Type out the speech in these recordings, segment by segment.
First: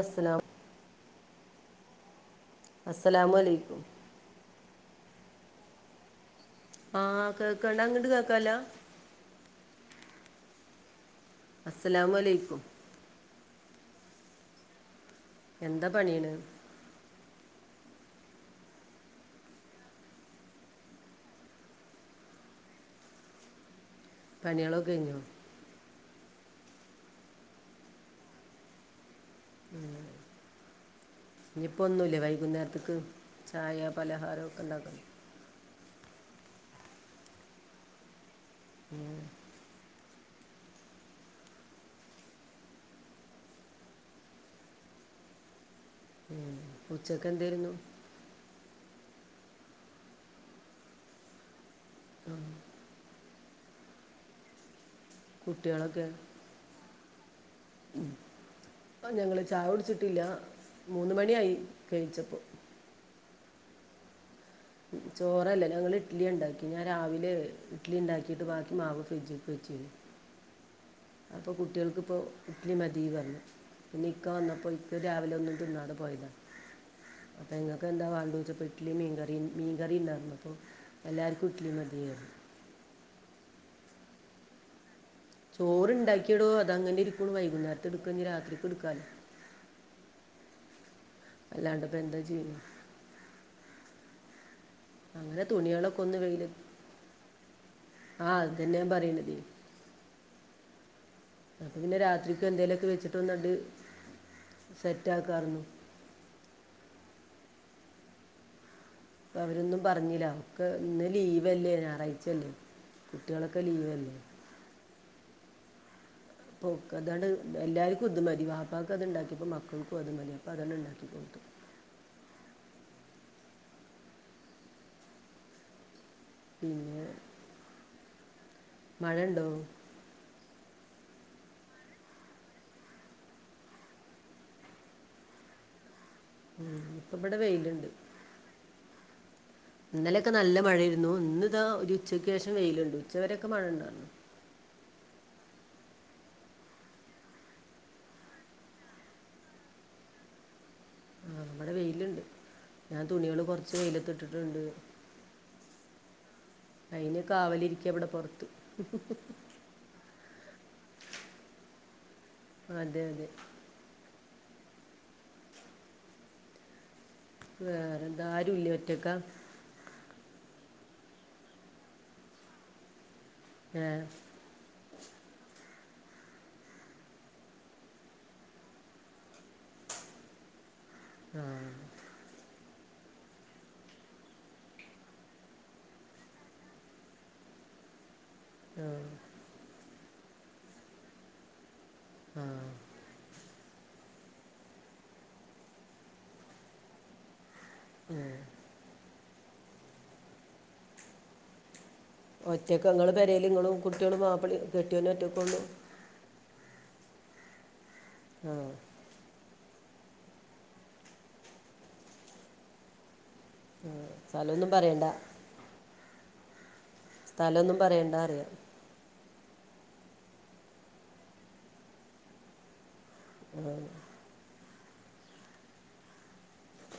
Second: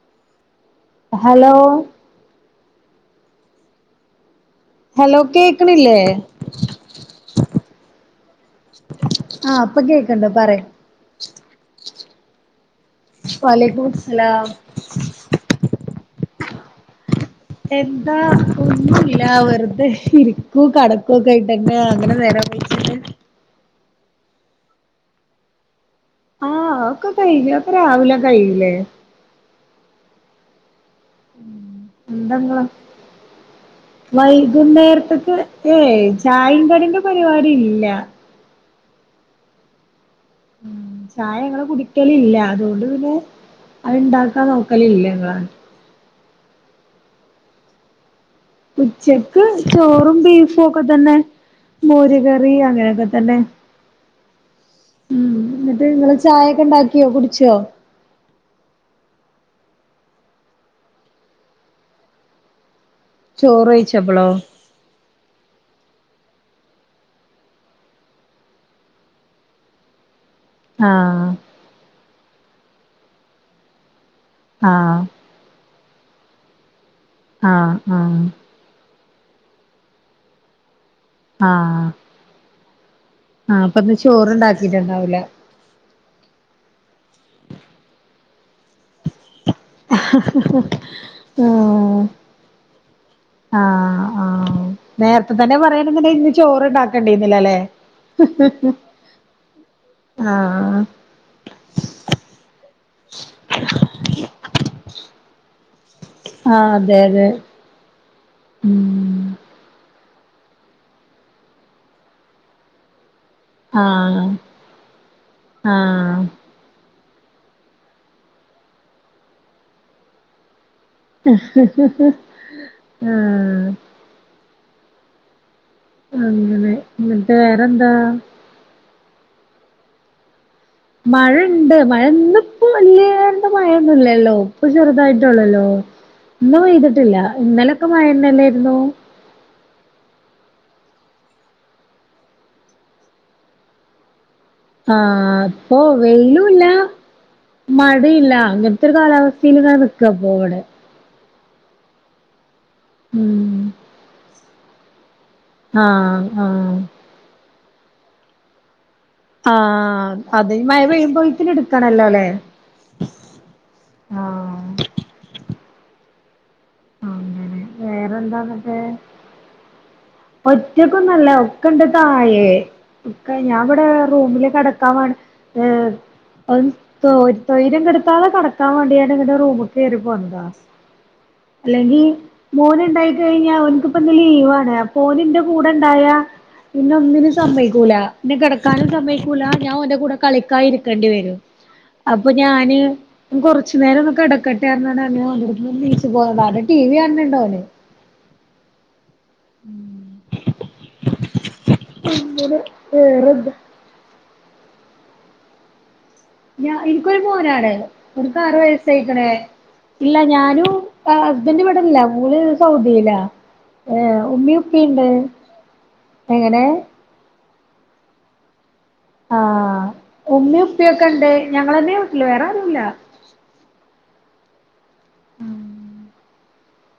അസ്സലാം ഹലോ അസ്സലാമൊലൈക്കും ഹലോ കേക്ക്ണ്ല്ലേ ആഹ് കേക്ക്ണ്ട് അങ്ങട്ട് കേക്കാല്ലാ ആഹ് ഇപ്പൊ കേക്ക്ണ്ട് പറി അസലാമൊലൈക്കും വലൈക്കും മുസ്സലാം എന്താ പണീണ് എന്താ ഒന്നുല്ല വെറ്തെ ഇരിക്കൂ കടക്കോക്കെ ആയിട്ട് തന്നെ അങ്ങനെ നേര എ പണിളോക്കെഴിഞ്ഞോ ആഹ് അതോക്കെ കയിഞ്ഞ് ഒതോക്കെ രാവിലെ കയ്യൂല്ലേ മ്മ് ഇഞ്ഞ്പ്പോന്നുല്ലേ എന്താ ഇങ്ങളെ വൈകുന്നേരത്ത്ക്ക് ചായ പലഹാരോക്കെ ഇണ്ടാക്ക് വൈകുന്നേരത്ത്ക്ക് ഏയ് ചായിം കടിന്റെ പരിപാടി ഇല്ല ഓഹ് ഉം ചായ ഞങ്ങള് കുടിക്കല് ഇല്ല അതോണ്ട് പിന്നെ അത് ഇണ്ടാക്കാൻ നോക്കലില്ലങ്ങള് ഉം ഉച്ചക്ക് എന്തേരുന്നു ഉച്ചക്ക് ചോറും ബീഫും ഒക്കെ തന്നെ മോര് കറി അങ്ങനെയൊക്കെ തന്നെ ഉം ഇന്നെട്ട് കുട്ടികളൊക്കെ ഇങ്ങള് ചായക്കെ ഇണ്ടാക്കിയോ കുടിച്ചോ ഉം ആഹ് ഞങ്ങള് ചായ കുടിച്ചിട്ടില്ല മൂന്ന് മണിയായി കഴിച്ചപ്പം. ചോറ് വഴിച്ചപ്പളോ ചോറല്ല ഞങ്ങൾ ഇഡ്ലിയാ ഇണ്ടാക്കി. ഞാൻ രാവിലെ ഇഡലി ഇണ്ടാക്കീട്ട് ബാക്കി മാവ് ഫ്രിഡ്ജ്ക്ക് വെച്ചീന്ന്. ആഹ് പ്പോ കുട്ട്യോൾക്കിപ്പോ ഇഡ്ലി മതീന്നർഞ്ഞു. പിന്നെ ഇക്ക വന്നപ്പോ ആഹ് ഇപ്പ് രാവിലൊന്നും തിന്നാതെ പോയതാ അപ്പെ ആഹ് ഇങ്ങക്ക് എന്താ ആഹ് വാണ്ടെയ്ച്ചപ്പോ ഇഡ്ലിം മീൻകറിം. മീൻകറിണ്ടാർന്നപ്പോ എല്ലാർക്കും ഇട്ട്ലി ആഹ് മതീ യർഞ്ഞു. ആഹ് അപ്പ ന്ന് ചോറ്ണ്ടാക്കിട്ടുണ്ടാവൂലെ. ചോറ് ഇണ്ടാക്കിയെടോ അത് അങ്ങനെ ഇരിക്ക്ണു വൈകുന്നേരത്ക്ക് ഇടുക്കാ രാത്രിക്കും ഇട്ക്കാലോ അല്ലാണ്ട് ഇപ്പ ആഹ് എന്താ ചെയ്ന്നെ ആഹ് ആഹ് നേര്ത്ത അങ്ങനെ തന്നെ തുണികളൊക്കെ പറയാണ്ന്ന്ണ്ടേൽ ഒന്ന് ഇന്ന് ചോറ്ണ്ടാക്കണ്ടീന്നിലാല്ലേ. ആഹ് അത് തന്നെ ഞാൻ പറിണതെ. ആഹ് അപ്പപിന്നെ രാത്രിക്കോന്തേലൊക്കെ വെച്ചിട്ട് ഒന്നാണ്ട് സെറ്റാക്കാരുന്നു. ആഹ് അതെയതെ. മ് അവരൊന്നും പറഞ്ഞില. ക്കെ ഇന്ന് ലീവല്ലേ ഞായറായ്ചല്ലേ. കുട്ട്യോളൊക്കെ ലീവല്ലേ. ആഹ് ആഹ് പ്പോക്കതാണ്ട് എല്ലാർക്കും ഇതുമതി ബാപ്പാക്ക് അത് ഇണ്ടാക്കിപ്പോ മക്കൾക്കും അതുമതി അപ്പൊ അതാണ്ട് ണ്ടാക്കി. ആഹ് അങ്ങനെ. പിന്നെ ഇന്നട്ട് വേറെന്താ? മഴ ണ്ടോ? മഴ ണ്ട്. മഴ ഇന്നിപ്പോ വല്ല്യാണ്ട് മഴയൊന്നുല്ലല്ലോ ഇപ്പ ചെറുതായിട്ടൊള്ളൊല്ലോ ഇന്നു ഉം. ഇപ്പൊ പെയ്തിട്ടില്ല. ഇവിടെ ഇന്നലൊക്കെ വെയിലുണ്ട്. മഴന്നല്ലായിരുന്നു. ഇന്നലെയൊക്കെ നല്ല മഴയേരുന്നു ഇന്ന് ദാ ഒരുച്ചയ്ക്ക് ശേഷം വെയിലുണ്ട്. ഉച്ചവരെക്കെ മഴ ണ്ടായിരുന്നു. ആഹ്. ഇപ്പൊ വെയ്ലൂല്ല മഴീല്ല. അങ്ങൻത്തെ ഒരു കാലാവസ്ഥീൽ ങ്ങനെ നിക്കാപ്പോ വടെ. അഹ് വടെ വെയില്ണ്ട്. ഞാൻ തുണികള് ഉം കൊറച്ച് വെയ്ലത്തിട്ടിട്ടുണ്ട്. ആഹ് ആഹ് അയ്ന് കാവലിരിക്യാ വടെ പൊർത്ത് ആഹ്. അതിനി മഴ പെയ്യുമ്പോഴ്ത്തിന്ട്ക്കണല്ലോ ല്ലെ അതെ അതെ. ആഹ് അങ്ങനെ വേറെന്താ ആരുല്ല്യെ വേറെന്താന്നിട്ട് ഒറ്റക്കാ ഒറ്റക്കൊന്നല്ല ഒക്കെ ഇണ്ട് താഴേ ഇക്ക ഞാൻ ഇവടെ ഏഹ് റൂമില് കെട ക്കാൻ വാണ് ഏഹ് ഒന്ന് തോ തൊയ്ര്യം കെടുത്താതെ കടക്കാൻ വേണ്ടിക്കാണ്ട് ഇങ്ങട്ട് റൂമ്ക്കേറി പോന്നതാ. ആഹ് അല്ലെങ്കി മോന് ഇണ്ടായി കഴിഞ്ഞാ ഓന്ക് ഇപ്പ ന്ന് ലീവാണ് അപ്പൊ ഓൻ ഇന്റെ കൂടെ ഇണ്ടായാ പിന്നെ ഒന്നിനും സമ്മയ്ക്കൂല. ഇന്നെ കെടക്കാനും ആഹ് സമയ്ക്കൂല ഞാൻ ഓന്റെ കൂടെ കളിക്കാന് ഇരിക്കണ്ടി വരും. അപ്പ ആഹ്. ഞാന് കൊറച്ചു നേരംന്നൊന്ന് കെടക്കെട്ടെ പർഞ്ഞാണ്ട് അങ്ങനെ ഓൻ്റെട്ത്ത്ന്ന് നീച് ച്ച് പോന്നതാ. അടെ ടി വി കാണ് ണ് ണ്ടോന്. ഏഹ് മ് ഒറ്റക്കാ ഇങ്ങള് പെരേല് ഇങ്ങളും കുട്ട്യോളും മാപ്പിളീം കെടട്ട്യോനും ഒറ്റക്കൊള്ളു? ഞാ ഇന്ക്കൊരു മോനാണ് ഓൻകാറു ആഹ് വയസ്സായ് ഇതങ്ങനെ ഇല്ല ഞാനും ഹസ്ബന്ണ്ട് ഇവിടല്ല ഓള് സൗദിലാ ആഹ് ഏഹ് ഉമ്മി സ്ഥലൊന്നും പറയണ്ട. ഉപ്പിണ്ട് എങ്ങനെ സ്ഥലന്നും പറയണ്ടാറിയ ആഹ് ഉമ്മിം ഉപ്പിയൊക്കെ ഉണ്ട്. ഞങ്ങളന്നെ വീട്ടിൽ വേറെ ആരുല്ല. ആഹ് ഉം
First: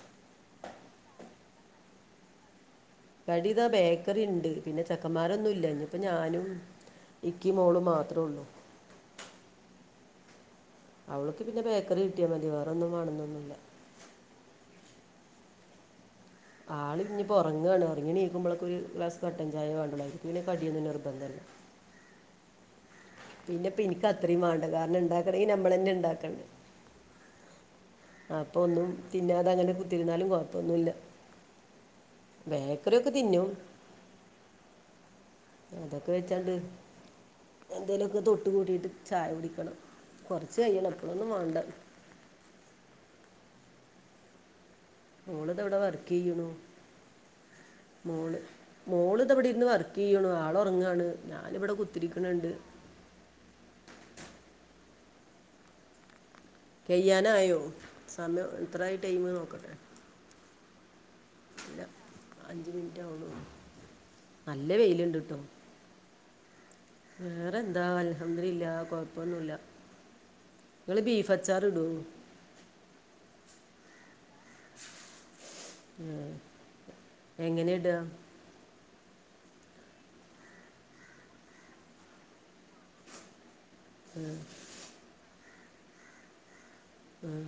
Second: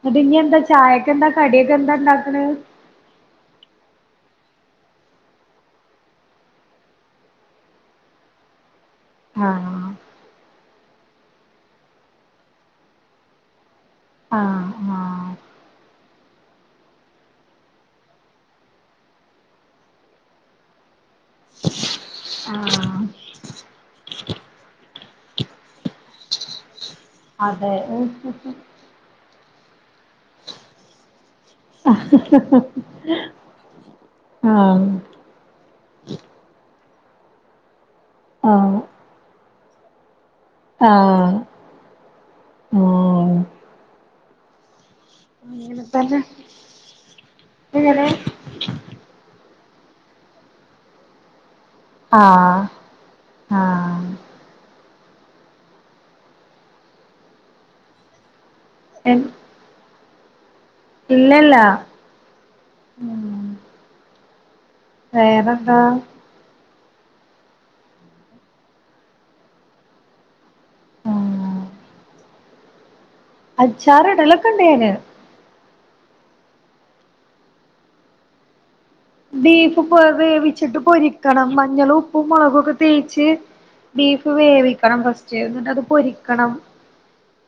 ന്നട്ട് ഇഞ്ഞ് എന്താ ചായക്ക് എന്താ കടിയൊക്കെ എന്താ ഇണ്ടാക്കണ് കടി ദാ ബേക്കറി ഉണ്ട്പിന്നെ ചെക്കന്മാരൊന്നും ഇല്ല ഇഞ്ഞ്പ്പ ഞാനും ഇക്കി മോള് മാത്രം ഉള്ളൂ. ആഹ് അവൾക്ക് പിന്നെ ബേക്കറി കിട്ടിയാ മതി വേറൊന്നും വേണം എന്നോന്നുല്ല ആ ഞാ ആള് ഇഞ്ഞ് ഇപ്പോൾ ഉറങ്ങാണ്ഉറങ്ങി നീക്കുമ്പോളെക്കൊരു ഒരു ഗ്ലാസ് കട്ടൻ ചായ വേണ്ടുള്ളു അതിലേക്ക് പിന്നെ കടിയൊന്നും നിർബന്ധല്ല ആഹ് പിന്നെപ്പം എനിക്ക് അത്രയും വാണ്ട കാരണം ഉണ്ടാക്കണമെങ്കിൽ നമ്മളെന്നെ ഉണ്ടാക്കണ്ടേ അതെ അപ്പോ ഒന്നും തിന്നതെ അങ്ങനെ കുത്തിരുന്നാലും കുഴപ്പൊന്നുല്ല ഹ ഹ ഹആഹ് അതൊക്കെ വച്ചാണ്ട് എന്തേലുമൊക്കെ തൊട്ട് ആഹ് കൂട്ടിട്ട് ചായ കുടിക്കണം കുറച്ച് കയ്യണം ഇപ്പോളൊന്നും വാണ്ട ഓ ഓള് ദാ ഇവിടെ അങ്ങനെ വർക്ക് തന്നെ ചെയ്യുണു എങ്ങനെ മോള് മോൾ ഇതാ ഇവിടെ ഇരുന്ന് വർക്ക് ചെയ്യുണു ആൾ ഉറങ്ങാണ് ഞാനിവിടെ കു ആഹ് ആഹ് കഴിയാനായോ സമയം എത്ര ആയി എൻ ടൈമ് നോക്കട്ടെ ഇല്ലല്ല ല്ല അഞ്ച് മിനിറ്റ് ആവണേ ഉം ഉള്ളു നല്ല വെയിലുണ്ട് ട്ടോ ന്താ വേറെന്താ അൽഹംദുലില്ലാഹ് കൊഴപ്പൊന്നുമില്ല നിങ്ങൾ ബീഫ് ഉം അച്ചാർ ഇടുമോ അച്ചാറ് ഇടലൊക്കെണ്ട് ഞാൻ ഉം എങ്ങനെ ഇണ്ട് ബീഫ് വേവിച്ചിട്ട് പൊരിക്കണം മഞ്ഞളും ഉപ്പും മുളകൊക്കെ തേച്ച് ബീഫ് വേവിക്കണം ഫസ്റ്റ് എന്നിട്ട് അത് പൊരിക്കണം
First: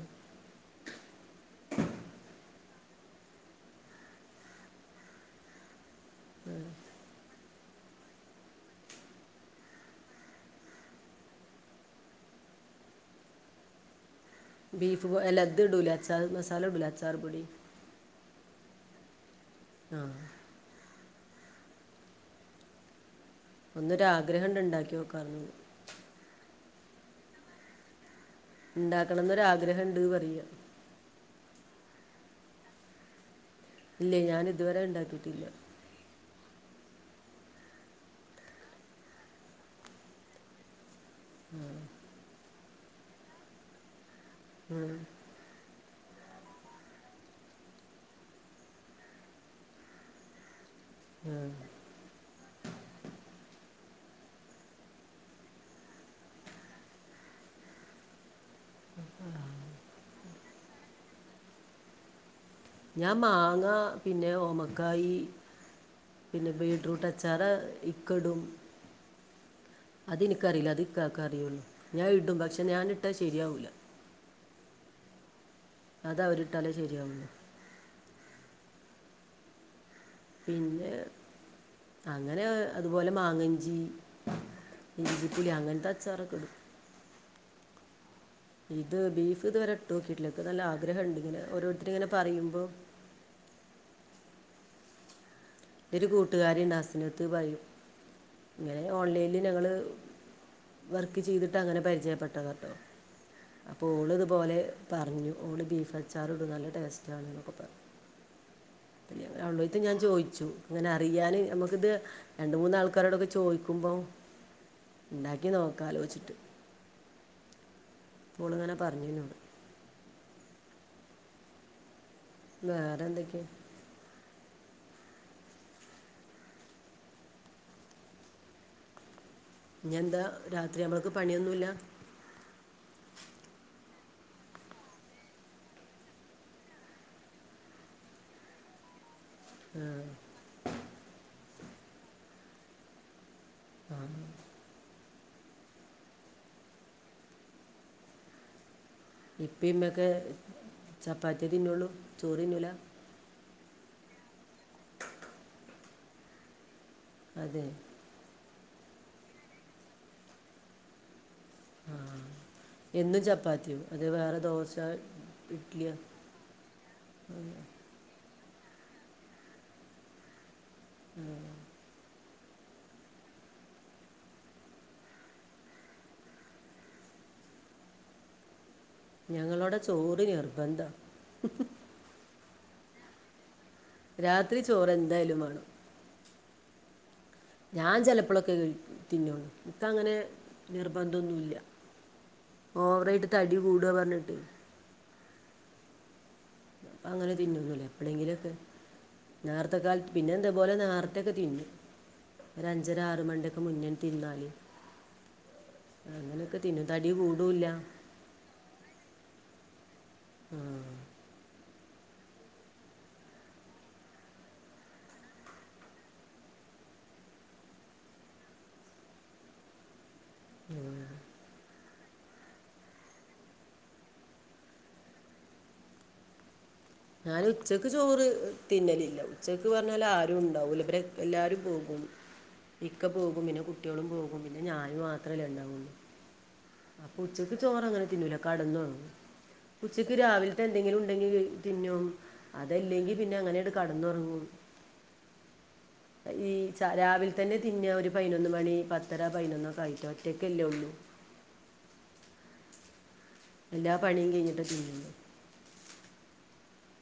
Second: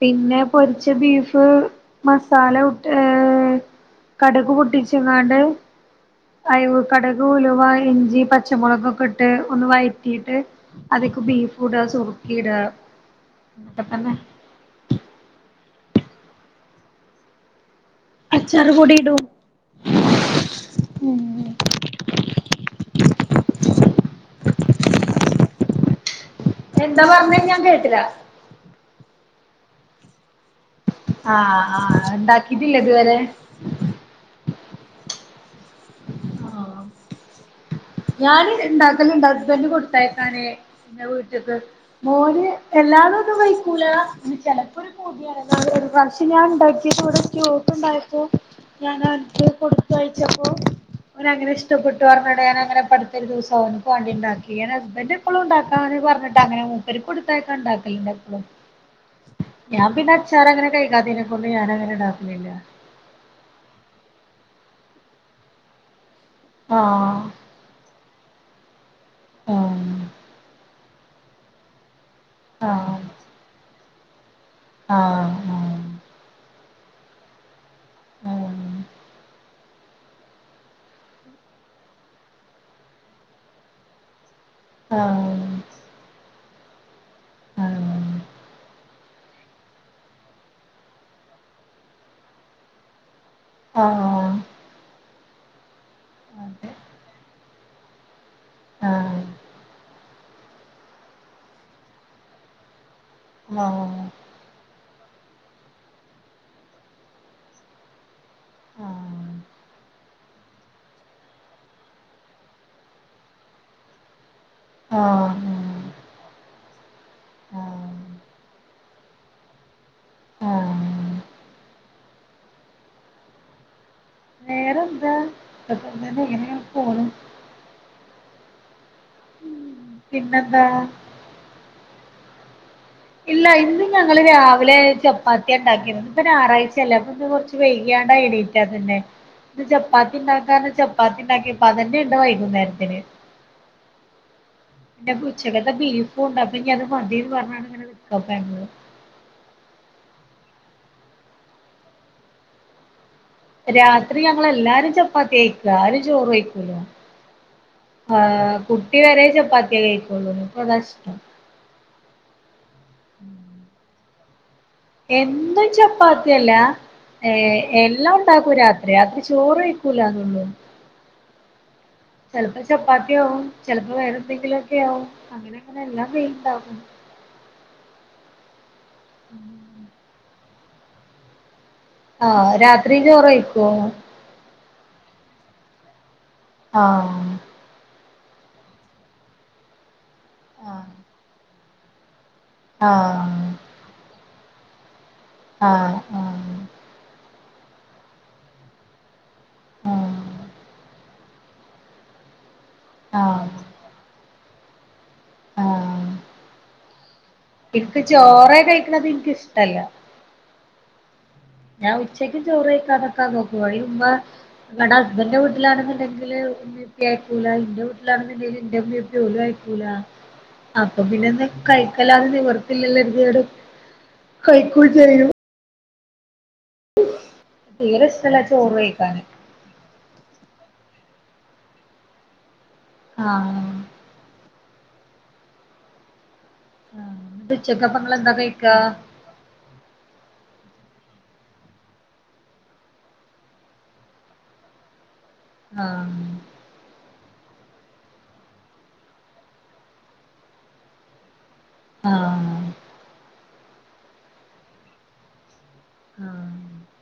പിന്നെ പൊരിച്ച ബീഫ് മസാല ഏഹ് കടക് പൊട്ടിച്ചങ്ങാണ്ട് അയവ് കടക് ഉലുവ ഇഞ്ചി പ പച്ചമുളകൊക്കെ ഇട്ട് ഒന്ന് വയറ്റിട്ട് അതിക്ക് ബീഫ് ഇടുക സുർക്കിം ഇട അതൊക്കെ തന്നെ ബീഫ് പോലെ ദ് ഇടൂലേ അച്ചാർ മസാല ഇടൂലെ അച്ചാർ പൊടി അച്ചാറ് പൊടി ഇടും ആഹ് മ്മ് ഒന്നൊരാ ആഗ്രഹം ണ്ട് ഉണ്ടാക്കി നോക്കാർന്നു എന്താ പറഞ്ഞത് ഞാൻ കേട്ടില്ല ഉണ്ടാക്കണം എന്ന് ഒരാഗ്രഹണ്ട് എന്ന് പറയ ആഹ് ആഹ് ഉണ്ടാക്കിട്ടില്ലേ ഇതുവരെ ഇല്ലേഞാൻ ഇതുവരെ ഉണ്ടാക്കിട്ടില്ല ഞാൻ ഇണ്ടാക്കല് ഇണ്ട് ഹസ്ബൻഡ് കൊടുത്തേയക്കാന്പിന്നെ വീട്ട്ക്ക് മോന് എല്ലാതും ഒന്നും കൈക്കൂല പിന്ന ചെ ആഹ് ന്നാൾ ഒരു പ്രാവശ്യം ഞാൻ ഉണ്ടാക്കിയപ്പോ ഇവിടൊരു ക്യൂട്ട് ഉണ്ടായപ്പോ ഞാന് ഓൻക്ക് കൊടുത്തഴച്ചപ്പോ അവനങ്ങനെ ഉം. ഇഷ്ടപ്പെട്ടു പറഞ്ഞട ഞാനങ്ങനെ അടുത്ത ഒരു ദിവസം അവൻക്ക് വേണ്ടിണ്ടാക്കി ഞാൻ ഹസ്ബൻഡ് എപ്പോളും ഉണ്ടാക്കാന് പറഞ്ഞിട്ടങ്ങനെ മൂപ്പർക്ക് കൊടു ത്തയക്കാൻ ഉണ്ടാക്കലണ്ട് എപ്പോളും. ഞാൻ പിന്നെ അച്ചാർ അങ്ങനെ കൈക്കത്തീനെ കൊണ്ട് ഞാൻ അങ്ങനെ ഇണ്ടാക്കലില്ല ഞാൻ മാങ്ങ പിന്നെ ഓമക്കായി പിന്നെ ബീറ്റ്റൂട്ട് ആഹ് അച്ചാറ് ഇക്ക ഇടും ആഹ് അതെനിക്കറിയില്ല അത് ഇക്കാക്കെ അറിയുള്ളൂ ഞാൻ ഇടും പക്ഷെ ആഹ് ഞാനിട്ടാ ശരിയാവൂല ആഹ് ഹ് അത് അവരിട്ടാലേ ശരിയാവുള്ളു ആഹ് പിന്നെ അങ്ങനെ അതുപോലെ മാങ്ങഞ്ചി ഇഞ്ചി ആഹ് ഇല്ല്യ അങ്ങനത്തെ അച്ചാറൊക്കെ ഇടും ആഹ് ഇത് ബീഫ് ഇതുവരെ ഇട്ട് നോക്കീട്ടില്ല എനിക്ക് നല്ല ആഗ്രഹം ഉണ്ട് ഇങ്ങനെ ഓരോരുത്തരിങ്ങനെ പറയുമ്പോ ആഹ് ഹ് ഒരു അതെ കൂട്ടുകാരിയുണ്ട് അസ്നത്ത് പറയും ഇങ്ങനെ ആഹ് ഓൺലൈനിൽ ഞങ്ങള് വർക്ക് ചെയ്തിട്ട് അങ്ങനെ പരിചയപ്പെട്ടതാട്ടോ അപ്പൊ ആഹ് ഓള് ഇതുപോലെ പറഞ്ഞു ഓള് ബീഫ് അച്ചാറ് ഇടും നല്ല ടേസ്റ്റ് ആണ് എന്നൊക്കെ പറഞ്ഞു പിന്നെ ആഹ് അവളുടെ അടുത്ത് ഞാൻ ചോദിച്ചു ദിച്ചു ഇങ്ങനെ അറിയാനും നമുക്കിത് രണ്ട് മൂന്നാൾക്കാരോടൊക്കെ ചോദിക്കുമ്പോ ആഹ് ഇണ്ടാക്കി നോക്കലോച്ചിട്ട് ആഹ് അപ്പോ ഓളങ്ങനെ പറഞ്ഞിന്നോട് ആഹ് വേറെ എന്തൊക്കെയ വേറെ എന്താ എന്താങ്ങനെ പോണ് ഇന്നെന്താ പിന്നെന്താ രാത്രി ഞമ്മൾക്ക് പണിയൊന്നുമില്ല ഇല്ല ഇന്ന് ഞങ്ങള് രാവിലെ ചപ്പാത്തിയാ ഉണ്ടാക്കിയത് ഇപ്പൊ ഞായറാഴ്ചയല്ലെ അപ്പൊ ഇന്ന് കൊറച്ച് വൈകിയാണ്ടാ എണീറ്റാതന്നെ ഇന്ന് ആ, ചപ്പാത്തി ഇണ്ടാക്കാന് ചപ്പാത്തി ഇണ്ടാക്കി അപ്പൊ അതന്നെ ഉണ്ട് വൈകുന്നേരത്തിന് [inaudible] പിന്നെ ഉച്ചക്കത്തെ ബീഫും ഉണ്ട് അപ്പൊ ഇനി അത് മതിന്ന് പറഞ്ഞാണ് ഇങ്ങനെ വിട്ടക്കേ ഇപ്പേം ഇമ്മേം ഒക്കെ ചപ്പാത്തിയേ തിന്നുള്ളു ചോറ് തിന്നൂല രാത്രി ഞങ്ങളെല്ലാരും ചപ്പാത്തിയ കയ്ക്കുവാ ആരും ചോറ് കയിക്കൂല അതെ ആഹ് കുട്ടി വരെ ചപ്പാത്തിയെ കഴിക്കോള്ളൂ അവൾക്കതാ ഇഷ്ടം ആഹ് എന്നും ചപ്പാത്തിയും അത് വേറെ ദോശ എന്നും ഇഡ്ഡലിയോ ചപ്പാത്തിയല്ല ഏഹ് എല്ലാം ആക്കും രാത്രി അത്ര ചോറ് ആക്കൂലന്നുള്ളൂ [inaudible] ചിലപ്പോ ചപ്പാത്തിയാവും ചിലപ്പോ വേറെ എന്തെങ്കിലുമൊക്കെ ആകും അങ്ങനെ അങ്ങനെ എല്ലാം വെയിണ്ടകും ഞങ്ങളിവിടെ ചോറ് നിർബന്ധ ആഹ് രാത്രീം ചോറ് കയിക്കുവോ രാത്രി ചോറ് എന്തായാലും വേണം ആഹ് ഞാൻ ചിലപ്പോഴൊക്കെ കഴിക്കു തിന്നോള്ളു നിക്ക് അങ്ങനെ ആഹ് നിർബന്ധമൊന്നുമില്ല ഓവറായിട്ട് ആഹ് തടി കൂടുവാ പറഞ്ഞിട്ട് ആഹ് ഹ് അങ്ങനെ തിന്നുവൊന്നുല്ല എപ്പോഴെങ്കിലൊക്കെ നേർത്തും ആഹ് കാലത്തും പിന്നെ എന്തതുപോലെ നേരത്തെ ഒക്കെ തിന്നും ഒരു അഞ്ചര ആറ് ആഹ് മണിൻ്റെ ഒക്കെ ആഹ് മുന്നേ തിരന്നാല് അങ്ങനൊക്കെ തിന്നും തടി കൂടൂല്ല എനിക്ക് ചോറെ കഴിക്കണത് എനിക്കിഷ്ടമല്ല ആഹ് ഞാൻ ഉച്ചക്കും ചോറ് കഴിക്കാനൊക്കെ നോക്കുവ അതിന് മുമ്പേ ഇവടെ ഹസ്ബൻ്റിൻ്റെ വീട്ടിലാണെന്നുണ്ടെങ്കില് [unintelligible] അപ്പൊ പിന്നെ എന്തെലും കയിക്കാൻ അല്ലാതെ നിവർത്തിയില്ലല്ലെതികേടും കൈക്കൂംചെയ്യും ഞാനുച്ചക്ക് തീരെ ചോറ് ഇഷ്ടല്ല ചോറ് തിന്നലില്ല കഴിക്കാന് ഉച്ചക്ക് പറഞ്ഞാലാരും ഉണ്ടാവുല പിന്നെ എല്ലാരും പോകും ഇക്ക പോകും പിന്നെ കു ആഹ് ട്ട്യോളും പോകും പിന്നെ ഞാൻ മാത്രല്ലേ ഇണ്ടാവുള്ളു ആഹ് ന്നിട്ട് ആപ്പുച്ചക്ക് ഉച്ചക്കപ്പ ചോറങ്ങനെ ഇങ്ങളെന്താ തിന്നൂല കഴിക്കാ കെടന്നൊറങ്ങും ഉച്ചക്ക് രാവിലത്തെന്തെങ്കിലുണ്ടെങ്കില് തിന്നും അതല്ലെങ്കി പിന്നെ അങ്ങനെയണ്ട് കെടന്നൊറങ്ങും ആഹ് ഈ രാവിലെതന്നെ തിന്ന ഒരു പയിനൊന്ന് മണി പത്തര പയിനൊന്നൊക്കെയായിട്ട് ഒറ്റക്കല്ലുള്ളൂ ആഹ് എല്ലാ പണിയും കയിഞ്ഞിട്ടാ തിന്ന്ന്നെ ആഹ്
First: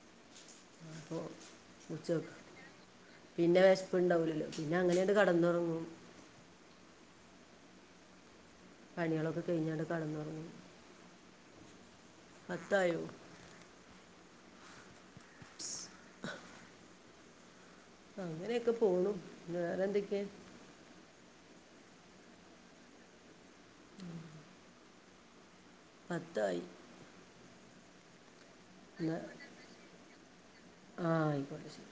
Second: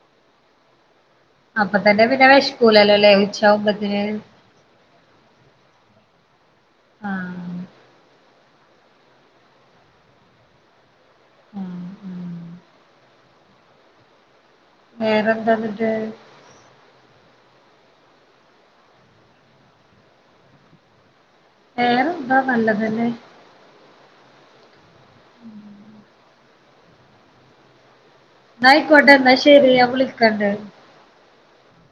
അപ്പൊ അപ്പൊതന്നെ പിന്നെ വെശ്കൂല്ലല്ലോലേ ഉച്ചയാവുമ്പത്തിന് പിന്നെങ്ങനെയണ്ട് കെടന്നൊറങ്ങും ആഹ് പണികളൊക്കെ കയിഞ്ഞാണ്ട് കെടന്നൊറങ്ങും ആഹ് ഉം പത്തായോ വേറെന്താന്ന്ട്ട് ഇങ്ങനെയൊക്കെ പോണു പിന്നെ വേറെന്തെക്കെയാ വേറെന്താ നല്ലതല്ലേ ഉം ഉം പത്തായി എന്നായിക്കോട്ടെ എന്നാശെരി ഞാ വിളിക്കണ്ട് ആഹ് ആയിക്കോട്ടെ ശെരി